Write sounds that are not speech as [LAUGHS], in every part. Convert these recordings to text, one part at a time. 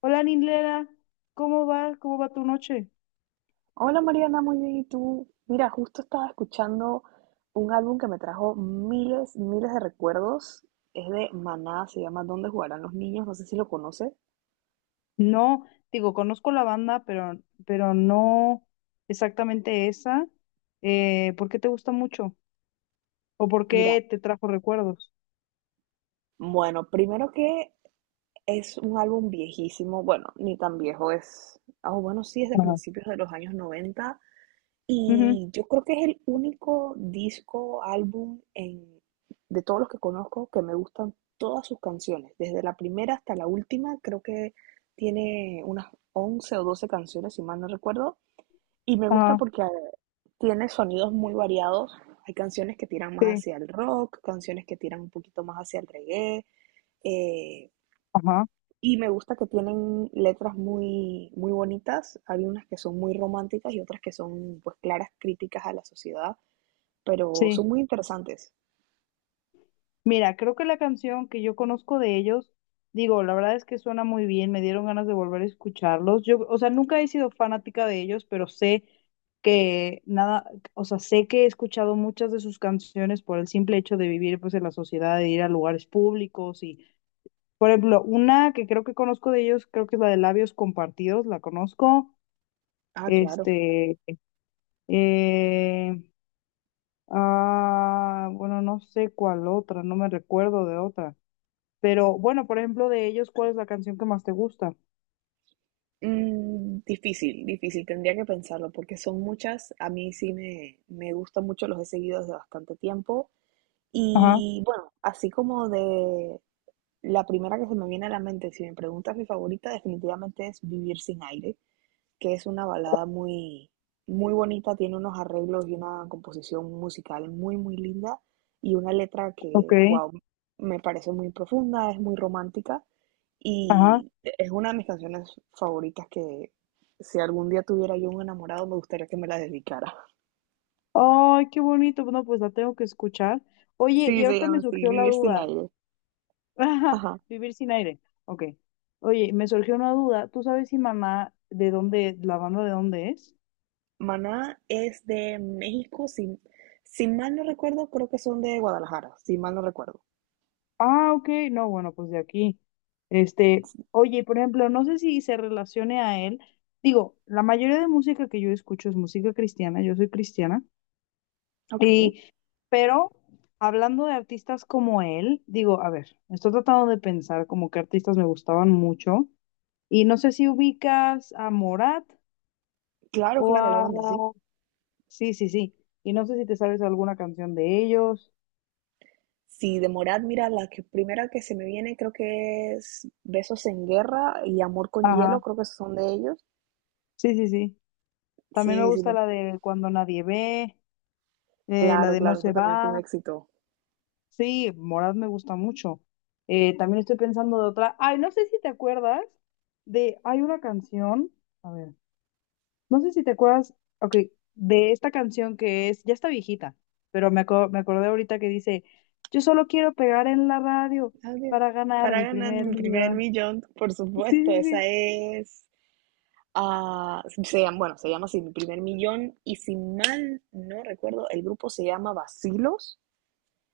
Hola, Nilera, ¿cómo va? ¿Cómo va tu noche? Hola Mariana, muy bien. ¿Y tú? Mira, justo estaba escuchando un álbum que me trajo miles, miles de recuerdos. Es de Maná, se llama ¿Dónde jugarán los niños? No sé si lo conoces. No, digo, conozco la banda, pero no exactamente esa. ¿Por qué te gusta mucho? ¿O por Mira, qué te trajo recuerdos? bueno, primero que es un álbum viejísimo, bueno, ni tan viejo es, ah, bueno, sí, es de Ajá. principios de los años 90. Ujú, Y yo creo que es el único disco, álbum en, de todos los que conozco que me gustan todas sus canciones, desde la primera hasta la última, creo que tiene unas 11 o 12 canciones, si mal no recuerdo, y me gusta ajá, porque tiene sonidos muy variados, hay canciones que tiran más sí, hacia el rock, canciones que tiran un poquito más hacia el reggae, eh, ajá, y me gusta que tienen letras muy, muy bonitas. Hay unas que son muy románticas y otras que son pues claras críticas a la sociedad, pero sí. son muy interesantes. Mira, creo que la canción que yo conozco de ellos, digo, la verdad es que suena muy bien, me dieron ganas de volver a escucharlos. Yo, o sea, nunca he sido fanática de ellos, pero sé que nada, o sea, sé que he escuchado muchas de sus canciones por el simple hecho de vivir pues en la sociedad, de ir a lugares públicos y, por ejemplo, una que creo que conozco de ellos, creo que es la de Labios Compartidos, la conozco. Ah, claro. Este, eh, bueno, no sé cuál otra, no me recuerdo de otra. Pero bueno, por ejemplo, de ellos, ¿cuál es la canción que más te gusta? Mm, difícil, difícil, tendría que pensarlo porque son muchas. A mí sí me gustan mucho, los he seguido desde bastante tiempo. Ajá, Y bueno, así como de la primera que se me viene a la mente, si me preguntas mi favorita, definitivamente es Vivir sin aire, que es una balada muy, muy bonita, tiene unos arreglos y una composición musical muy, muy linda y una letra ok, que, wow, me parece muy profunda, es muy romántica ajá. y es una de mis canciones favoritas que si algún día tuviera yo un enamorado me gustaría que me la dedicara. [LAUGHS] Ay, qué bonito. Bueno, pues la tengo que escuchar. Oye, Sí, y se ahorita llama me así, surgió la Vivir sin duda. aire. [LAUGHS] Ajá, Ajá. vivir sin aire. Ok. Oye, me surgió una duda. ¿Tú sabes si mamá de dónde, la banda de dónde es? Maná es de México, si mal no recuerdo, creo que son de Guadalajara, si mal no recuerdo. Ah, ok. No, bueno, pues de aquí. Oye, por ejemplo, no sé si se relacione a él. Digo, la mayoría de música que yo escucho es música cristiana. Yo soy cristiana. Ok. Pero hablando de artistas como él, digo, a ver, estoy tratando de pensar como que artistas me gustaban mucho. Y no sé si ubicas a Morat Claro, o claro, la a... banda, sí. Sí, sí, sí. Y no sé si te sabes alguna canción de ellos. si de Morat, mira, primera que se me viene creo que es Besos en Guerra y Amor con Hielo, Ajá. creo que esos son de ellos. Sí, sí, sí. También me Sí, sí, gusta me- la de Cuando nadie ve, la claro, de No claro, esa se también fue un va. éxito. Sí, Morat me gusta mucho. También estoy pensando de otra. Ay, no sé si te acuerdas de... Hay una canción. A ver. No sé si te acuerdas, ok, de esta canción que es, ya está viejita, pero me acordé ahorita que dice, yo solo quiero pegar en la radio Adiós. para ganar Para mi ganar primer mi primer millón. millón, por Sí, supuesto, sí, esa sí. es... ah, bueno, se llama así, mi primer millón, y si mal no recuerdo, el grupo se llama Vacilos,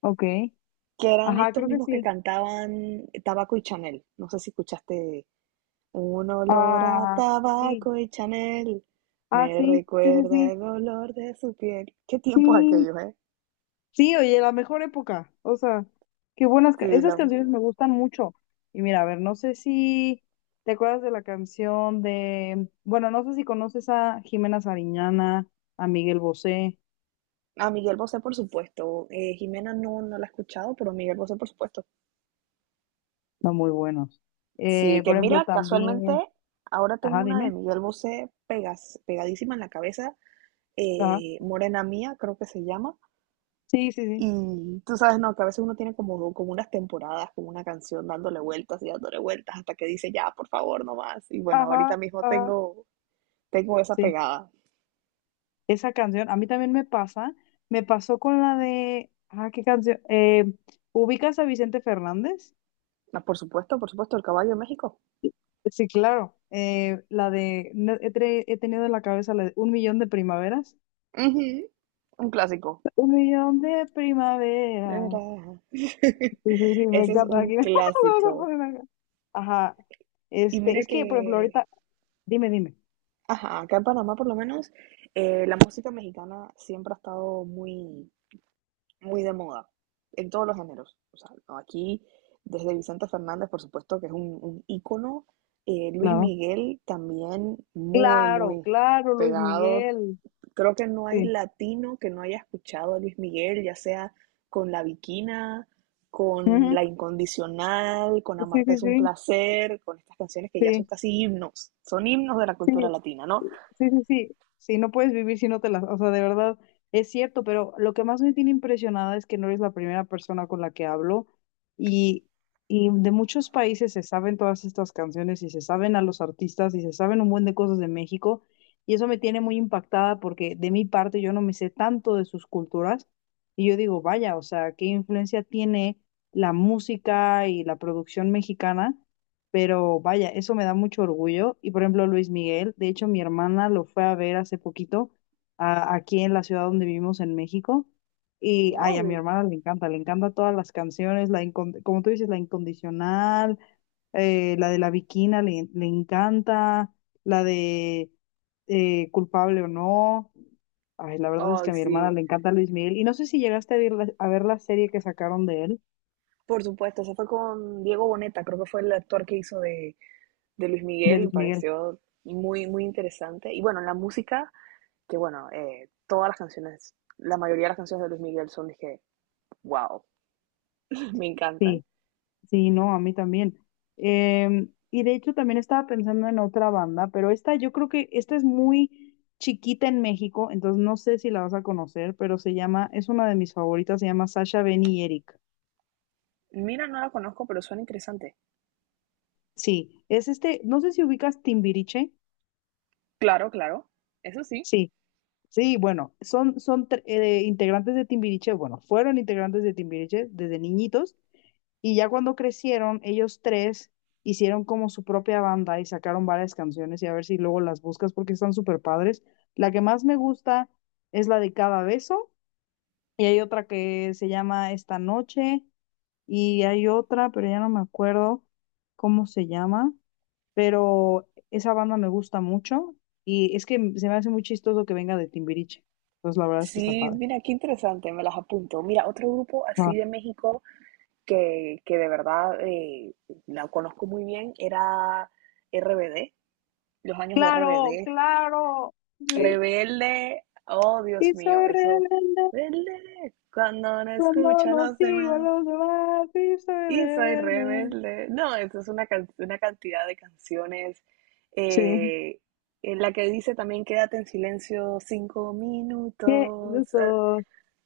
Ok. que eran Ajá, estos creo que mismos que sí. cantaban Tabaco y Chanel. No sé si escuchaste un olor a Ah, sí. tabaco y Chanel Ah, me sí, sí, sí, recuerda sí. el olor de su piel. Qué tiempos Sí, aquellos, ¿eh? sí, oye, la mejor época. O sea, qué buenas. Sí, Esas la- canciones me gustan mucho. Y mira, a ver, no sé si te acuerdas de la canción de. Bueno, no sé si conoces a Jimena Sariñana, a Miguel Bosé. a Miguel Bosé, por supuesto. Jimena no, no la he escuchado, pero Miguel Bosé, por supuesto. Son muy buenos. Sí, que Por ejemplo, mira, casualmente también. ahora tengo Ajá, una de dime. Miguel Bosé pegadísima en la cabeza. Ajá. Morena Mía, creo que se llama. Sí, sí, sí. Y tú sabes, no, que a veces uno tiene como unas temporadas, como una canción dándole vueltas y dándole vueltas hasta que dice, ya, por favor, no más. Y bueno, Ajá, ajá. Tengo esa Sí. pegada. Esa canción, a mí también me pasa. Me pasó con la de. Ajá, ¿qué canción? ¿Ubicas a Vicente Fernández? Ah, por supuesto, el caballo de México. Sí, claro. La de, no- he, tre- he tenido en la cabeza la de un millón de primaveras. Ujú, un clásico. Un millón de primaveras. [LAUGHS] Era- [LAUGHS] Sí, sí, sí, me Ese es encanta. un Aquí [LAUGHS] vamos a clásico. poner acá. Ajá. Y mira Es que, por ejemplo, que, ahorita, dime, dime. ajá, acá en Panamá por lo menos, la música mexicana siempre ha estado muy, muy de moda, en todos los géneros. O sea, no, aquí, desde Vicente Fernández, por supuesto, que es un ícono. Luis Claro. Miguel también muy, Claro, muy claro, Luis pegado. Miguel. Creo que no hay Sí. latino que no haya escuchado a Luis Miguel, ya sea con La Viquina, con Ujú. La Incondicional, con Sí, Amarte sí, es un sí, placer, con estas canciones que ya son sí. casi himnos, son himnos de la cultura Sí, latina, ¿no? sí, sí, sí, sí, no puedes vivir si no te las, o sea, de verdad es cierto, pero lo que más me tiene impresionada es que no eres la primera persona con la que hablo y, y de muchos países se saben todas estas canciones y se saben a los artistas y se saben un buen de cosas de México y eso me tiene muy impactada porque de mi parte yo no me sé tanto de sus culturas y yo digo, vaya, o sea, ¿qué influencia tiene la música y la producción mexicana? Pero vaya, eso me da mucho orgullo. Y por ejemplo, Luis Miguel, de hecho, mi hermana lo fue a ver hace poquito aquí en la ciudad donde vivimos en México. Y ay, a mi Wow, hermana le encanta todas las canciones, como tú dices, la incondicional, la de la Bikina le, le encanta, la de culpable o no. Ay, la verdad es que ay, a mi hermana sí. le encanta Luis Miguel. Y no sé si llegaste a ver la serie que sacaron de él, Por supuesto, eso fue con Diego Boneta, creo que fue el actor que hizo de Luis de Miguel, me Luis Miguel. pareció muy, muy interesante. Y bueno, la música, que bueno, todas las canciones, la mayoría de las canciones de Luis Miguel son, dije, wow, [LAUGHS] me encantan. Sí. Sí, no, a mí también. Y de hecho también estaba pensando en otra banda, pero esta yo creo que esta es muy chiquita en México, entonces no sé si la vas a conocer, pero se llama, es una de mis favoritas, se llama Sasha, Benny y Eric. Mira, no la conozco, pero suena interesante. Sí, es este, no sé si ubicas Timbiriche. Claro, claro, eso sí. Sí, sí, bueno, son, integrantes de Timbiriche, bueno, fueron integrantes de Timbiriche desde niñitos. Y ya cuando crecieron, ellos tres hicieron como su propia banda y sacaron varias canciones y a ver si luego las buscas porque están súper padres. La que más me gusta es la de Cada Beso y hay otra que se llama Esta Noche y hay otra, pero ya no me acuerdo cómo se llama, pero esa banda me gusta mucho y es que se me hace muy chistoso que venga de Timbiriche. Pues la verdad es que está Sí, padre. mira, qué interesante, me las apunto. Mira, otro grupo así Ah. de México que de verdad la conozco muy bien era RBD. Los años de Claro, RBD, claro. Sí. Rebelde, oh Dios Y mío, soy eso. rebelde. Rebelde, cuando no Cuando escucha a no los sigo a demás. los demás y soy Y soy rebelde. rebelde. No, eso es una cantidad de canciones. Sí. eh, en la que dice también quédate en silencio cinco qué yo minutos. soy-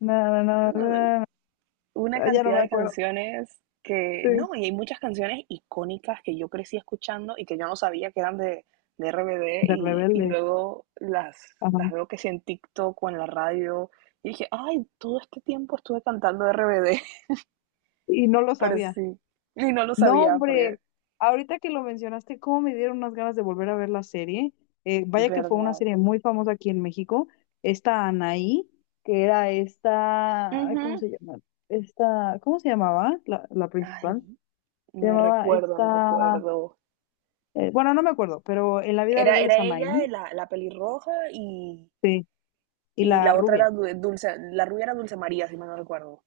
Na, na, na, Ah, na, una na. Ya no cantidad me de acuerdo. canciones que, Sí. no, y hay muchas canciones icónicas que yo crecí escuchando y que yo no sabía que eran de RBD De y rebelde. luego Ajá. las veo que sí en TikTok o en la radio y dije, ay, todo este tiempo estuve cantando RBD, [LAUGHS] Y no lo pero sabía. sí, y no lo No, sabía porque, hombre. Ahorita que lo mencionaste, cómo me dieron unas ganas de volver a ver la serie. Vaya que fue una verdad. serie muy famosa aquí en México. Esta Anaí, que era esta, ay, ¿cómo Ujú. se llama? Esta, ¿cómo se llamaba? La principal. Ay, Se no llamaba recuerdo, no esta. recuerdo. Bueno, no me acuerdo, pero en la vida Era, real era es ella, Amaí, la pelirroja, y, sí, y y la la otra rubia. era Dulce, la rubia era Dulce María, si mal no recuerdo.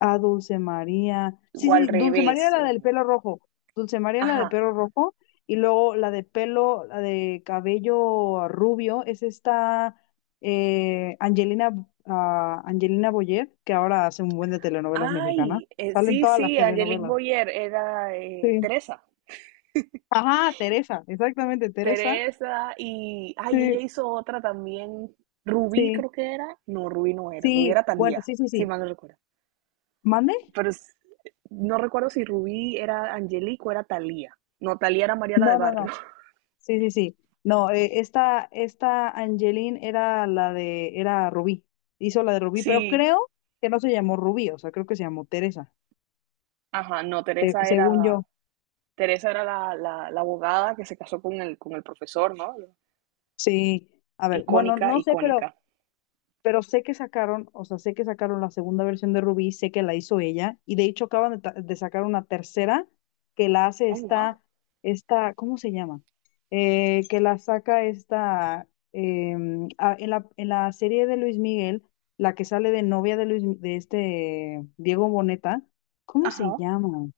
Ah, Dulce María. Sí, O al sí, Dulce María revés. era la del O- pelo rojo. Dulce María era la de Ajá. pelo rojo. Y luego la de pelo, la de cabello rubio, es esta Angelina Boyer, que ahora hace un buen de telenovelas mexicanas. Ay, Salen sí, todas las sí, Angelique telenovelas. Boyer era Sí. Teresa. Ajá, Teresa, exactamente, Teresa. Teresa y, ay, ella Sí, hizo otra también. Rubí sí, creo que era. No, Rubí no era. Rubí sí. era Bueno, Talía, sí, sí, si sí. mal no recuerdo. ¿Mande? Pero es- no recuerdo si Rubí era Angelique o era Talía. No, Talía era Mariana del No, no, Barrio. no. [LAUGHS] Sí, sí, sí. No, esta Angeline era la de, era Rubí. Hizo la de Rubí, pero Sí, creo que no se llamó Rubí, o sea, creo que se llamó Teresa, ajá, no, según yo. Teresa era la abogada que se casó con el profesor, ¿no? Sí. A ver, bueno, Icónica, no sé, icónica. pero sé que sacaron, o sea, sé que sacaron la segunda versión de Ruby, sé que la hizo ella, y de hecho acaban de, de sacar una tercera que la hace Oh, wow. esta, esta, ¿cómo se llama? Que la saca esta, en la serie de Luis Miguel, la que sale de novia de Luis, de este Diego Boneta, ¿cómo se Ajá. llama?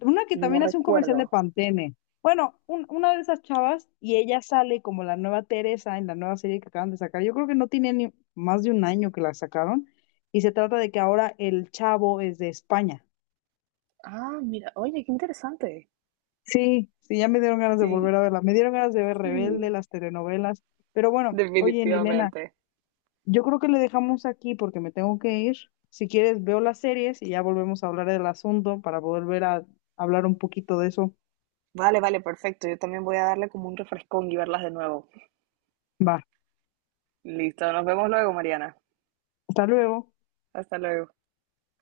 Una que No también hace un comercial de recuerdo. Pantene. Bueno, una de esas chavas y ella sale como la nueva Teresa en la nueva serie que acaban de sacar. Yo creo que no tiene ni más de un año que la sacaron y se trata de que ahora el chavo es de España. Ah, mira, oye, qué interesante. Sí, sí, ya me dieron ganas de Sí, volver a verla. Me dieron ganas de ver Rebelde, sí, las telenovelas. Pero bueno, oye, Nilena, definitivamente. yo creo que le dejamos aquí porque me tengo que ir. Si quieres, veo las series y ya volvemos a hablar del asunto para volver a hablar un poquito de eso. Vale, vale, perfecto. Yo también voy a darle como un refrescón y verlas de nuevo. Va, Listo, nos vemos luego, Mariana. hasta luego. Hasta luego.